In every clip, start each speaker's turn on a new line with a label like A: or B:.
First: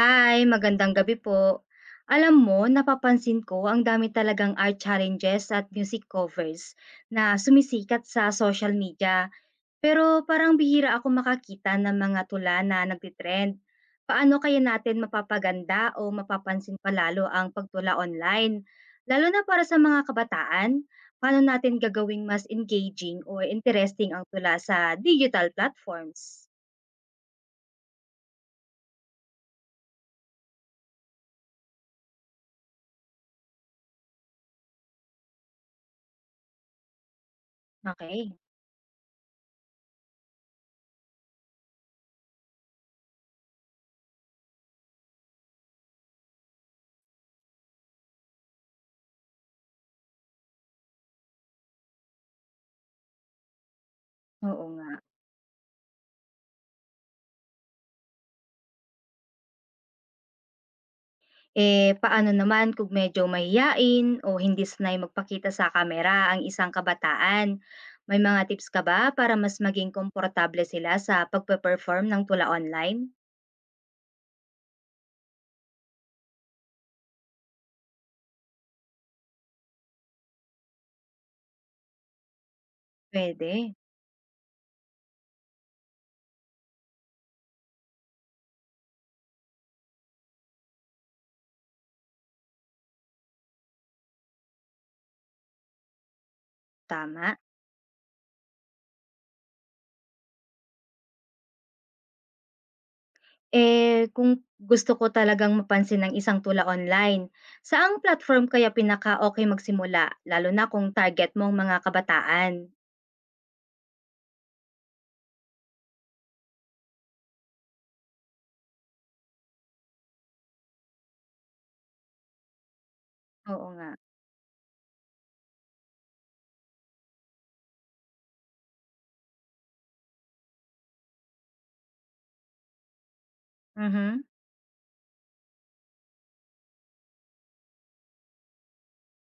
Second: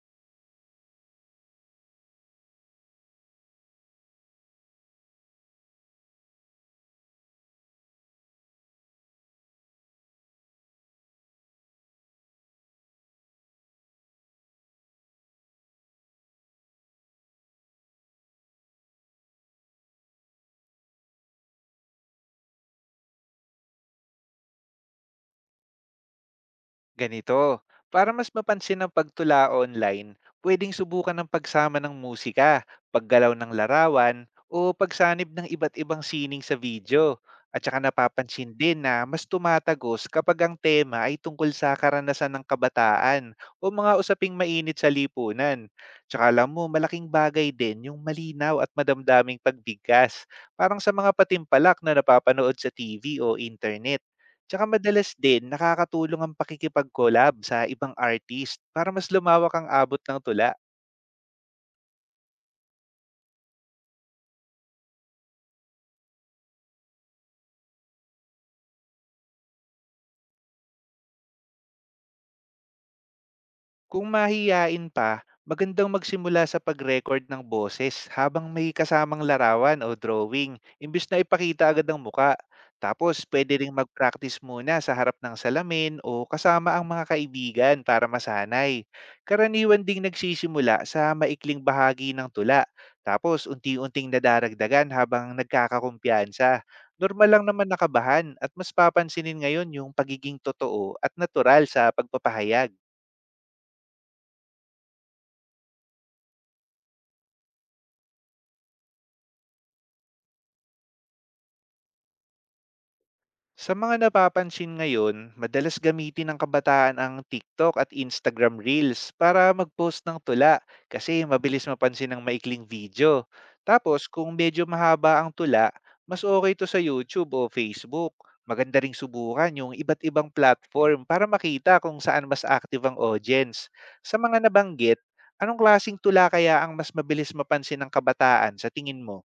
A: Hi, magandang gabi po. Alam mo, napapansin ko ang dami talagang art challenges at music covers na sumisikat sa social media. Pero parang bihira ako makakita ng mga tula na nagtitrend. Paano kaya natin mapapaganda o mapapansin palalo ang pagtula online? Lalo na para sa mga kabataan, paano natin gagawing mas engaging o interesting ang tula sa digital platforms?
B: Ganito, para mas mapansin ang pagtula online, pwedeng subukan ng pagsama ng musika, paggalaw ng larawan, o pagsanib ng iba't ibang sining sa video. At saka
A: Okay,
B: napapansin din na mas tumatagos kapag ang tema ay tungkol sa karanasan ng kabataan o mga usaping mainit sa lipunan. Tsaka alam mo, malaking bagay din yung malinaw at madamdaming pagbigkas, parang sa mga patimpalak na napapanood sa TV o internet. Tsaka
A: oo nga.
B: madalas din nakakatulong ang pakikipag-collab sa ibang artist para mas lumawak ang abot ng tula.
A: Eh, paano naman kung medyo mahiyain o hindi sanay magpakita sa kamera ang isang kabataan? May mga tips ka ba para mas maging komportable sila sa pagpe-perform ng tula online?
B: Kung mahiyain pa, magandang magsimula sa pag-record ng boses habang may kasamang larawan o drawing, imbis na ipakita agad ang muka. Tapos,
A: Pwede,
B: pwede ring mag-practice muna sa harap ng salamin o kasama ang mga kaibigan para masanay. Karaniwan ding nagsisimula sa maikling bahagi ng tula, tapos unti-unting nadaragdagan habang nagkakakumpiyansa. Normal
A: tama.
B: lang naman nakabahan, at mas papansinin ngayon yung pagiging totoo at natural sa pagpapahayag.
A: Eh, kung gusto ko talagang mapansin ng isang tula online, saang platform kaya pinaka-okay magsimula, lalo na kung target mong mga kabataan?
B: Sa mga napapansin ngayon, madalas gamitin ng kabataan ang TikTok at Instagram Reels para mag-post ng tula, kasi mabilis mapansin ng maikling video.
A: Oo nga.
B: Tapos kung medyo mahaba ang tula, mas okay to sa YouTube o Facebook. Maganda ring subukan yung iba't ibang platform para makita kung saan mas active ang audience. Sa
A: Mhm.
B: mga nabanggit, anong klasing tula kaya ang mas mabilis mapansin ng kabataan sa tingin mo?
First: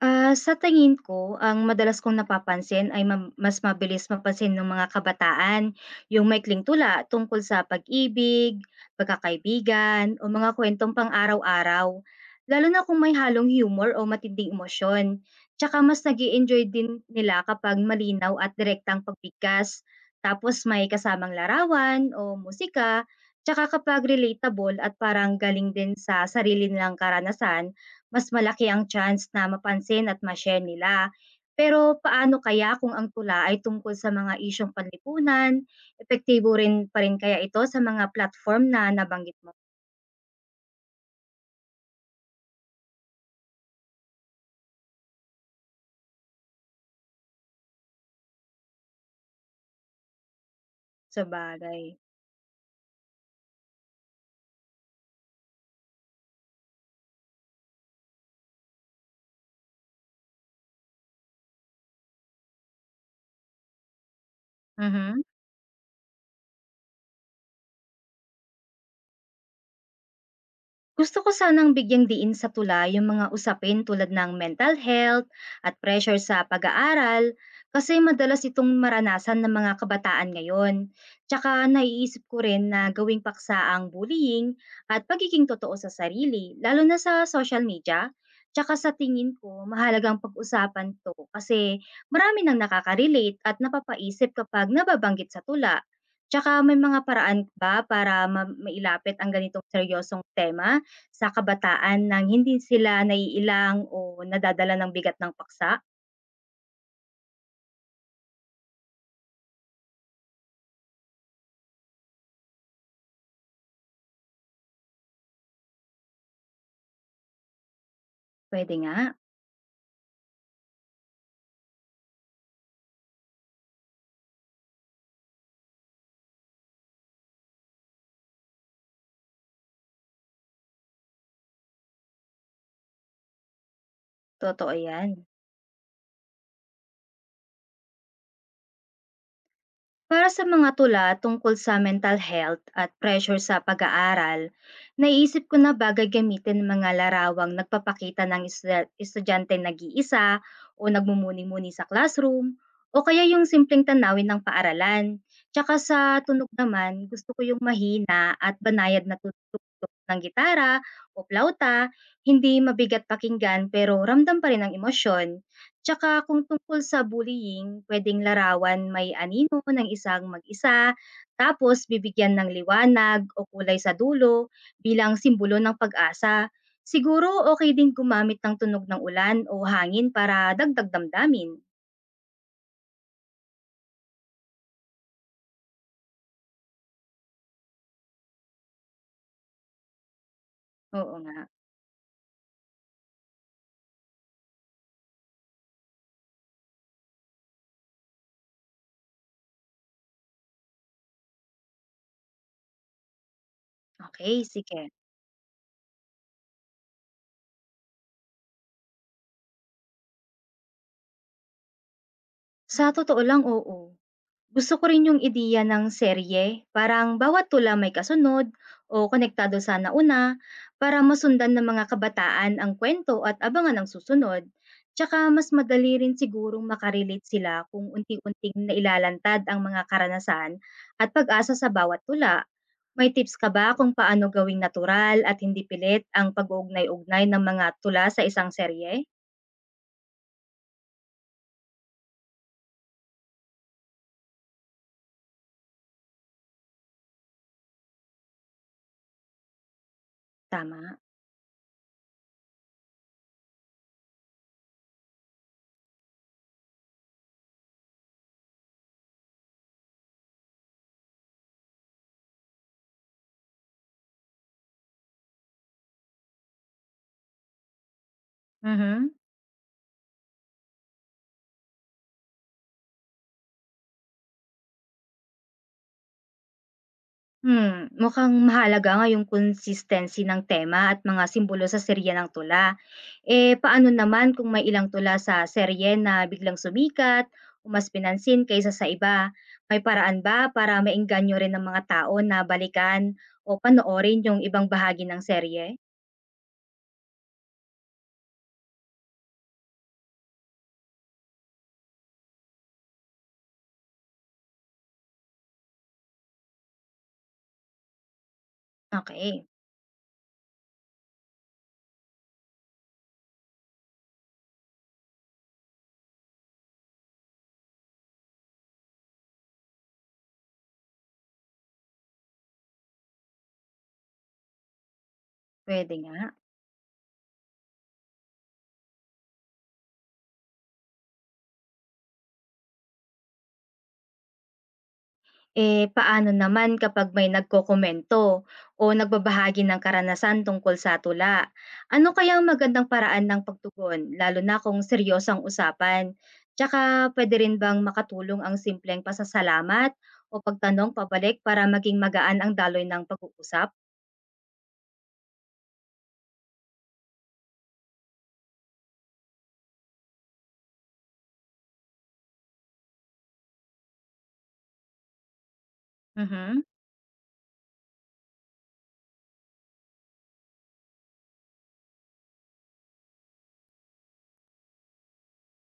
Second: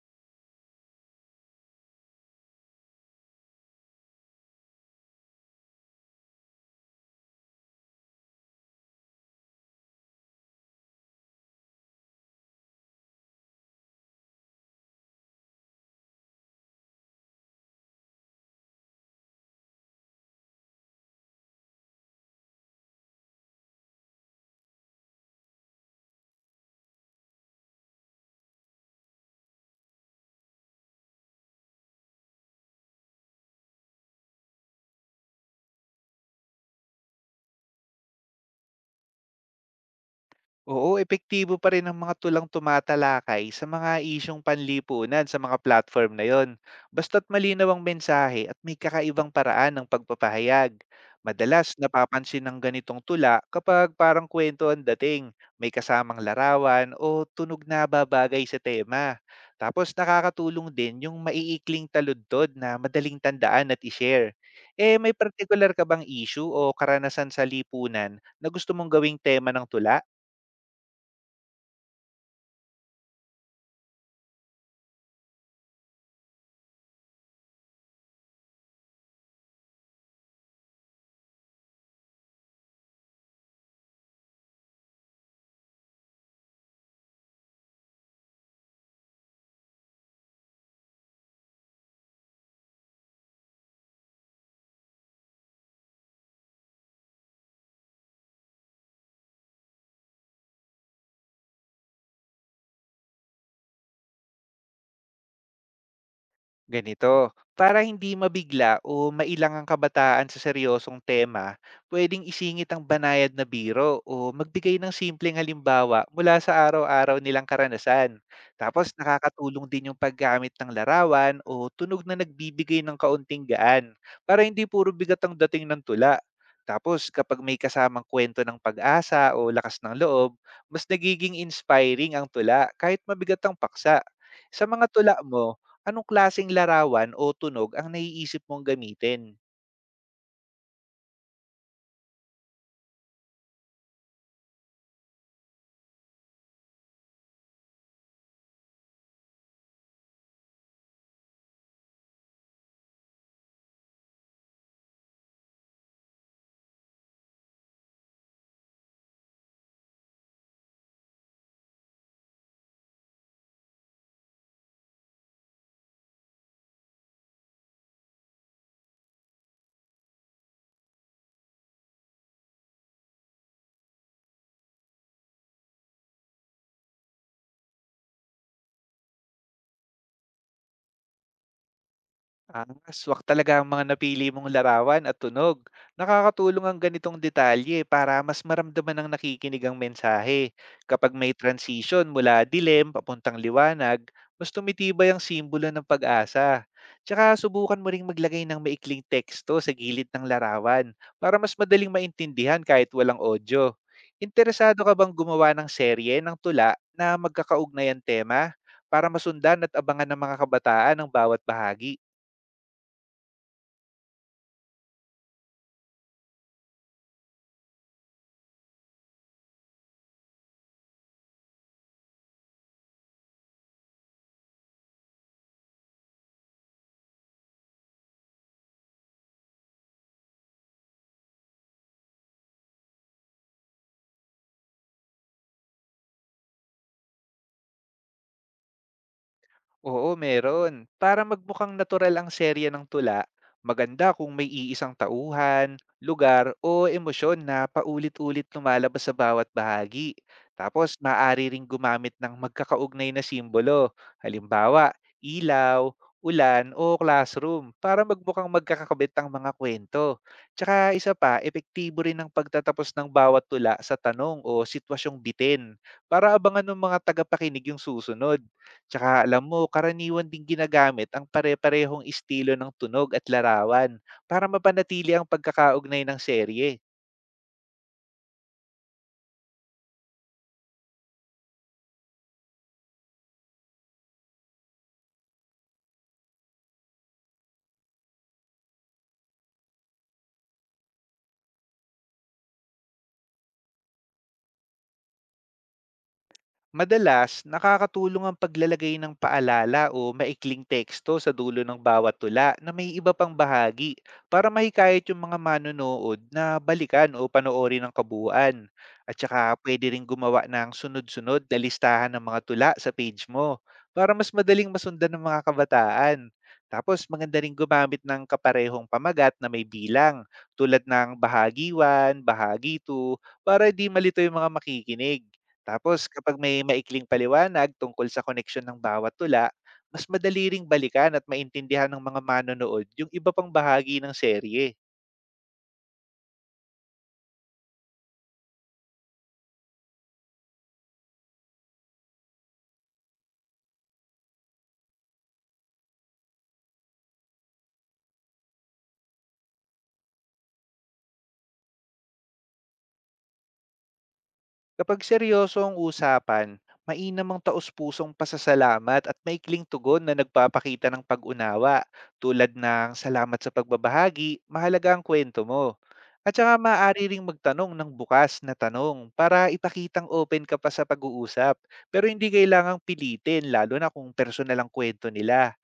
A: Ah, sa tingin ko, ang madalas kong napapansin ay mas mabilis mapansin ng mga kabataan yung maikling tula tungkol sa pag-ibig, pagkakaibigan, o mga kwentong pang-araw-araw, lalo na kung may halong humor o matinding emosyon. Tsaka mas nag enjoy din nila kapag malinaw at direktang pagbigkas, tapos may kasamang larawan o musika, tsaka kapag relatable at parang galing din sa sarili nilang karanasan, mas malaki ang chance na mapansin at ma-share nila. Pero paano kaya kung ang tula ay tungkol sa mga isyong panlipunan? Epektibo rin pa rin kaya ito sa mga platform na nabanggit mo?
B: Oo, epektibo pa rin ang mga tulang tumatalakay sa mga isyung panlipunan sa mga platform na yon. Basta't malinaw ang mensahe at may kakaibang paraan ng pagpapahayag. Madalas
A: Sabagay,
B: napapansin ng ganitong tula kapag parang kwento ang dating, may kasamang larawan o tunog na babagay sa tema. Tapos nakakatulong din yung maiikling taludtod na madaling tandaan at i-share. Eh, may
A: mhm.
B: particular ka bang issue o karanasan sa lipunan na gusto mong gawing tema ng tula?
A: Gusto ko sanang bigyang diin sa tula yung mga usapin tulad ng mental health at pressure sa pag-aaral kasi madalas itong maranasan ng mga kabataan ngayon. Tsaka naiisip ko rin na gawing paksa ang bullying at pagiging totoo sa sarili, lalo na sa social media. Tsaka sa tingin ko, mahalagang pag-usapan to kasi marami nang nakaka-relate at napapaisip kapag nababanggit sa tula. Tsaka may mga paraan ba para mailapit ang ganitong seryosong tema? Sa kabataan nang hindi sila naiilang o nadadala ng bigat ng paksa,
B: Ganito, para hindi mabigla o mailang ang kabataan sa seryosong tema, pwedeng isingit ang banayad na biro o magbigay ng simpleng halimbawa mula sa araw-araw nilang karanasan.
A: puwede
B: Tapos
A: nga,
B: nakakatulong din yung paggamit ng larawan o tunog na nagbibigay ng kaunting gaan, para hindi puro bigat ang dating ng tula. Tapos kapag may kasamang kwento ng pag-asa o lakas ng loob, mas nagiging inspiring ang tula kahit mabigat ang paksa. Sa
A: totoo
B: mga tula
A: yan.
B: mo, anong klaseng larawan o tunog ang naiisip mong gamitin?
A: Para sa mga tula tungkol sa mental health at pressure sa pag-aaral, naisip ko na bagay gamitin ang mga larawang nagpapakita ng estudyante nag-iisa o nagmumuni-muni sa classroom o kaya yung simpleng tanawin ng paaralan. Tsaka sa tunog naman, gusto ko yung mahina at banayad na tutugtog ng gitara o plauta, hindi mabigat pakinggan pero ramdam pa rin ang emosyon. Tsaka kung tungkol sa bullying, puwedeng larawan may anino ng isang mag-isa, tapos bibigyan ng liwanag o kulay sa dulo bilang simbolo ng pag-asa. Siguro okay din gumamit ng tunog ng ulan o hangin para dagdag damdamin.
B: Ang aswak talaga ang mga napili mong larawan at tunog. Nakakatulong ang ganitong detalye para mas maramdaman ng nakikinig ang mensahe. Kapag
A: Oo nga.
B: may transition mula dilim papuntang liwanag, mas tumitibay ang simbolo ng pag-asa. Tsaka subukan mo ring maglagay ng maikling teksto sa gilid ng larawan para mas madaling maintindihan kahit walang audio.
A: Okey,
B: Interesado
A: sige.
B: ka bang gumawa ng serye ng tula na magkakaugnay ang tema, para masundan at abangan ng mga kabataan ang bawat bahagi?
A: Sa totoo lang, oo. Gusto ko rin yung ideya ng serye, parang bawat tula may kasunod o konektado sa nauna para masundan ng mga kabataan ang kwento at abangan ang susunod. Tsaka mas madali rin sigurong makarelate sila kung unti-unting nailalantad ang mga karanasan at pag-asa sa bawat tula. May tips ka ba kung paano gawing natural at hindi pilit ang pag-uugnay-ugnay ng mga tula sa isang serye?
B: Oo, meron. Para magmukhang natural ang serya ng tula, maganda kung may iisang tauhan, lugar o emosyon na paulit-ulit lumalabas sa bawat bahagi. Tapos,
A: Tama.
B: maaari ring gumamit ng magkakaugnay na simbolo. Halimbawa, ilaw, ulan o classroom, para magmukhang magkakakabit ang mga kwento. Tsaka isa pa, epektibo rin ang pagtatapos ng bawat tula sa tanong o sitwasyong bitin, para abangan ng mga tagapakinig yung susunod. Tsaka
A: Mhm.
B: alam mo, karaniwan ding ginagamit ang pare-parehong estilo ng tunog at larawan para mapanatili ang pagkakaugnay ng serye.
A: Hmm, mukhang mahalaga nga yung consistency ng tema at mga simbolo sa serye ng tula. Eh, paano naman kung may ilang tula sa serye na biglang sumikat o mas pinansin kaysa sa iba? May paraan ba para maengganyo rin ng mga tao na balikan o panoorin yung ibang bahagi ng serye?
B: Madalas, nakakatulong ang paglalagay ng paalala o maikling teksto sa dulo ng bawat tula na may iba pang bahagi, para mahikayat yung mga manonood na balikan o panoorin ng kabuuan. At saka
A: Okay,
B: pwede rin gumawa ng sunod-sunod na listahan ng mga tula sa page mo para mas madaling masundan ng mga kabataan. Tapos maganda rin gumamit ng kaparehong pamagat na may bilang, tulad ng bahagi 1, bahagi 2, para di malito yung mga makikinig.
A: pwede
B: Tapos
A: nga.
B: kapag may maikling paliwanag tungkol sa koneksyon ng bawat tula, mas madali ring balikan at maintindihan ng mga manonood yung iba pang bahagi ng serye.
A: Eh, paano naman kapag may nagkokomento o nagbabahagi ng karanasan tungkol sa tula? Ano kaya ang magandang paraan ng pagtugon, lalo na kung seryosang usapan? Tsaka pwede rin bang makatulong ang simpleng pasasalamat o pagtanong pabalik para maging magaan ang daloy ng pag-uusap?
B: Kapag seryoso ang usapan, mainam ang taus-pusong pasasalamat at maikling tugon na nagpapakita ng pag-unawa, tulad ng salamat sa pagbabahagi, mahalaga ang kwento mo. At saka
A: Mhm,
B: maaari ring magtanong ng bukas na tanong para ipakitang open ka pa sa pag-uusap. Pero hindi kailangang pilitin, lalo na kung personal ang kwento nila.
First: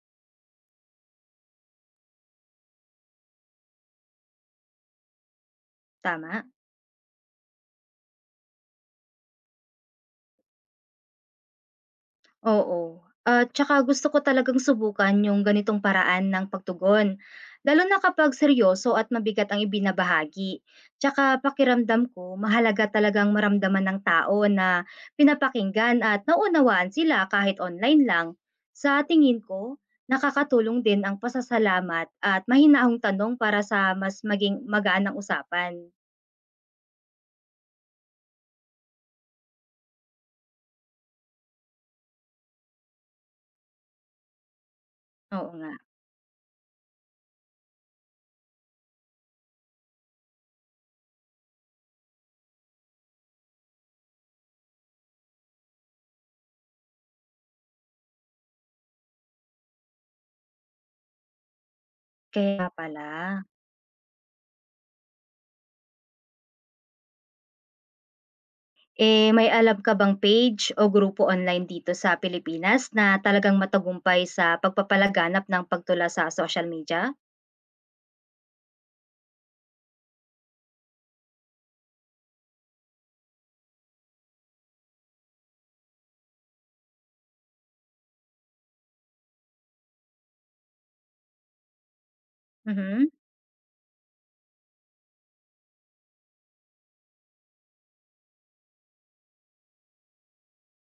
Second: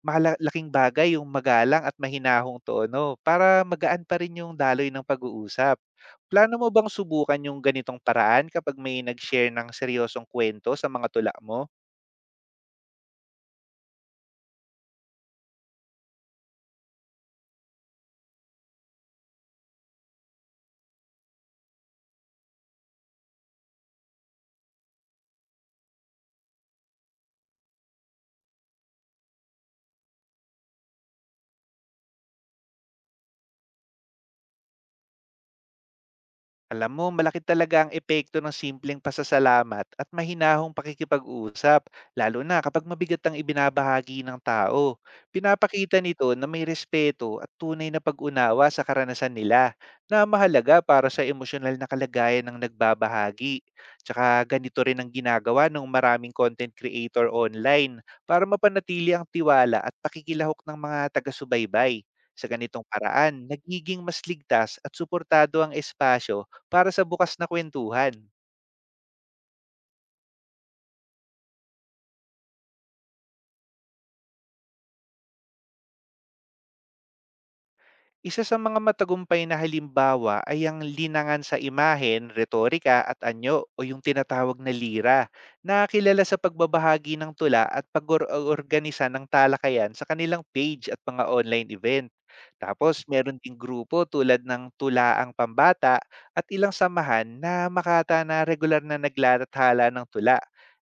B: Mahalaga bagay yung magalang at mahinahong tono para magaan pa rin yung daloy ng pag-uusap.
A: tama.
B: Plano mo bang subukan yung ganitong paraan kapag may nag-share ng seryosong kwento sa mga tula mo?
A: Oo, at tsaka gusto ko talagang subukan yung ganitong paraan ng pagtugon, lalo na kapag seryoso at mabigat ang ibinabahagi. Tsaka pakiramdam ko, mahalaga talagang maramdaman ng tao na pinapakinggan at naunawaan sila kahit online lang. Sa tingin ko, nakakatulong din ang pasasalamat at mahinahong tanong para sa mas maging magaan ang usapan.
B: Alam mo, malaki talaga ang epekto ng simpleng pasasalamat at mahinahong pakikipag-usap, lalo na kapag mabigat ang ibinabahagi ng tao.
A: Oo nga,
B: Pinapakita nito na may respeto at tunay na pag-unawa sa karanasan nila, na mahalaga para sa emosyonal na kalagayan ng nagbabahagi. Tsaka ganito rin ang ginagawa ng maraming content creator online para mapanatili ang tiwala at pakikilahok ng mga taga-subaybay. Sa
A: kaya
B: ganitong
A: pala.
B: paraan, nagiging mas ligtas at suportado ang espasyo para sa bukas na kwentuhan.
A: Eh, may alam ka bang page o grupo online dito sa Pilipinas na talagang matagumpay sa pagpapalaganap ng pagtula sa social media?
B: Isa sa mga matagumpay na halimbawa ay ang Linangan sa Imahen, Retorika at Anyo, o yung tinatawag na LIRA, na kilala sa pagbabahagi ng tula at pag-organisa ng talakayan sa kanilang page at mga online event. Tapos
A: Mhm,
B: meron ding grupo tulad ng Tulaang Pambata at ilang samahan na makata na regular na naglalathala ng tula,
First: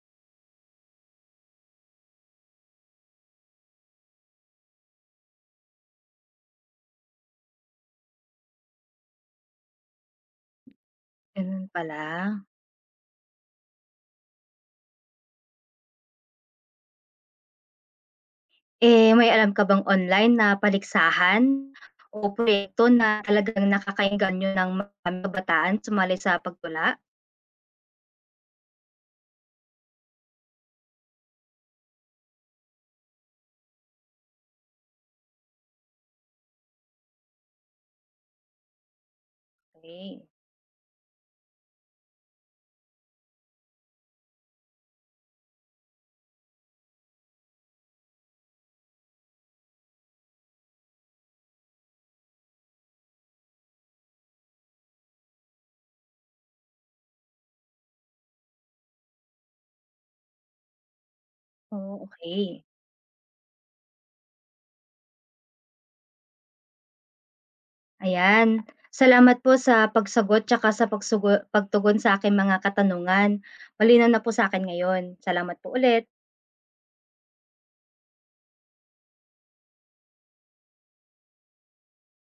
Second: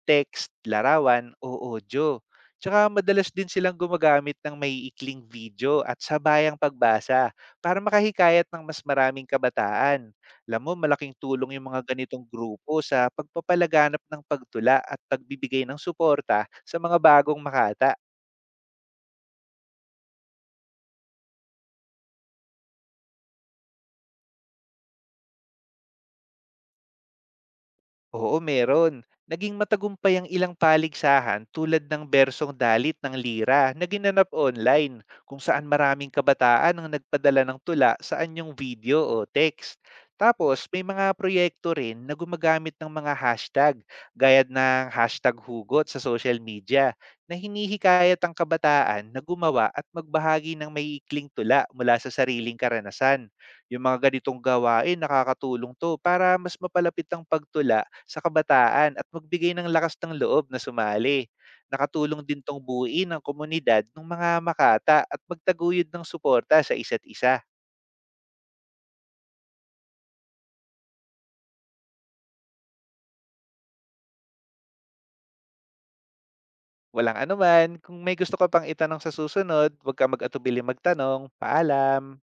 B: text, larawan o audio. Tsaka madalas din silang gumagamit ng maiikling video at sabayang pagbasa para makahikayat ng mas maraming kabataan. Alam mo, malaking tulong
A: ganun
B: yung mga
A: pala.
B: ganitong grupo sa pagpapalaganap ng pagtula at pagbibigay ng suporta sa mga bagong makata.
A: Eh, may alam ka bang online na paligsahan o proyekto na talagang nakakaengganyo ng maraming kabataan sumali sa pagtula?
B: Oo, meron. Naging matagumpay ang ilang paligsahan tulad ng Bersong Dalit ng Lira na ginanap online, kung saan maraming kabataan ang nagpadala ng tula sa anyong video o text.
A: Okey.
B: Tapos may mga proyekto rin na gumagamit ng mga hashtag, gaya ng hashtag hugot sa social media, na hinihikayat ang kabataan na gumawa at magbahagi ng may ikling tula mula sa sariling karanasan. Yung mga ganitong gawain nakakatulong to para mas mapalapit ang pagtula sa kabataan at magbigay ng lakas ng loob na sumali.
A: Oh,
B: Nakatulong din 'tong
A: okey.
B: buuin ang komunidad ng mga makata at magtaguyod ng suporta sa isa't isa.
A: Ayan, salamat po sa pagsagot tsaka sa pagtugon sa aking mga katanungan. Malinaw na po sa'kin ngayon. Salamat po ulit.
B: Walang anuman, kung may gusto ka pang itanong sa susunod, huwag kang mag-atubili magtanong. Paalam!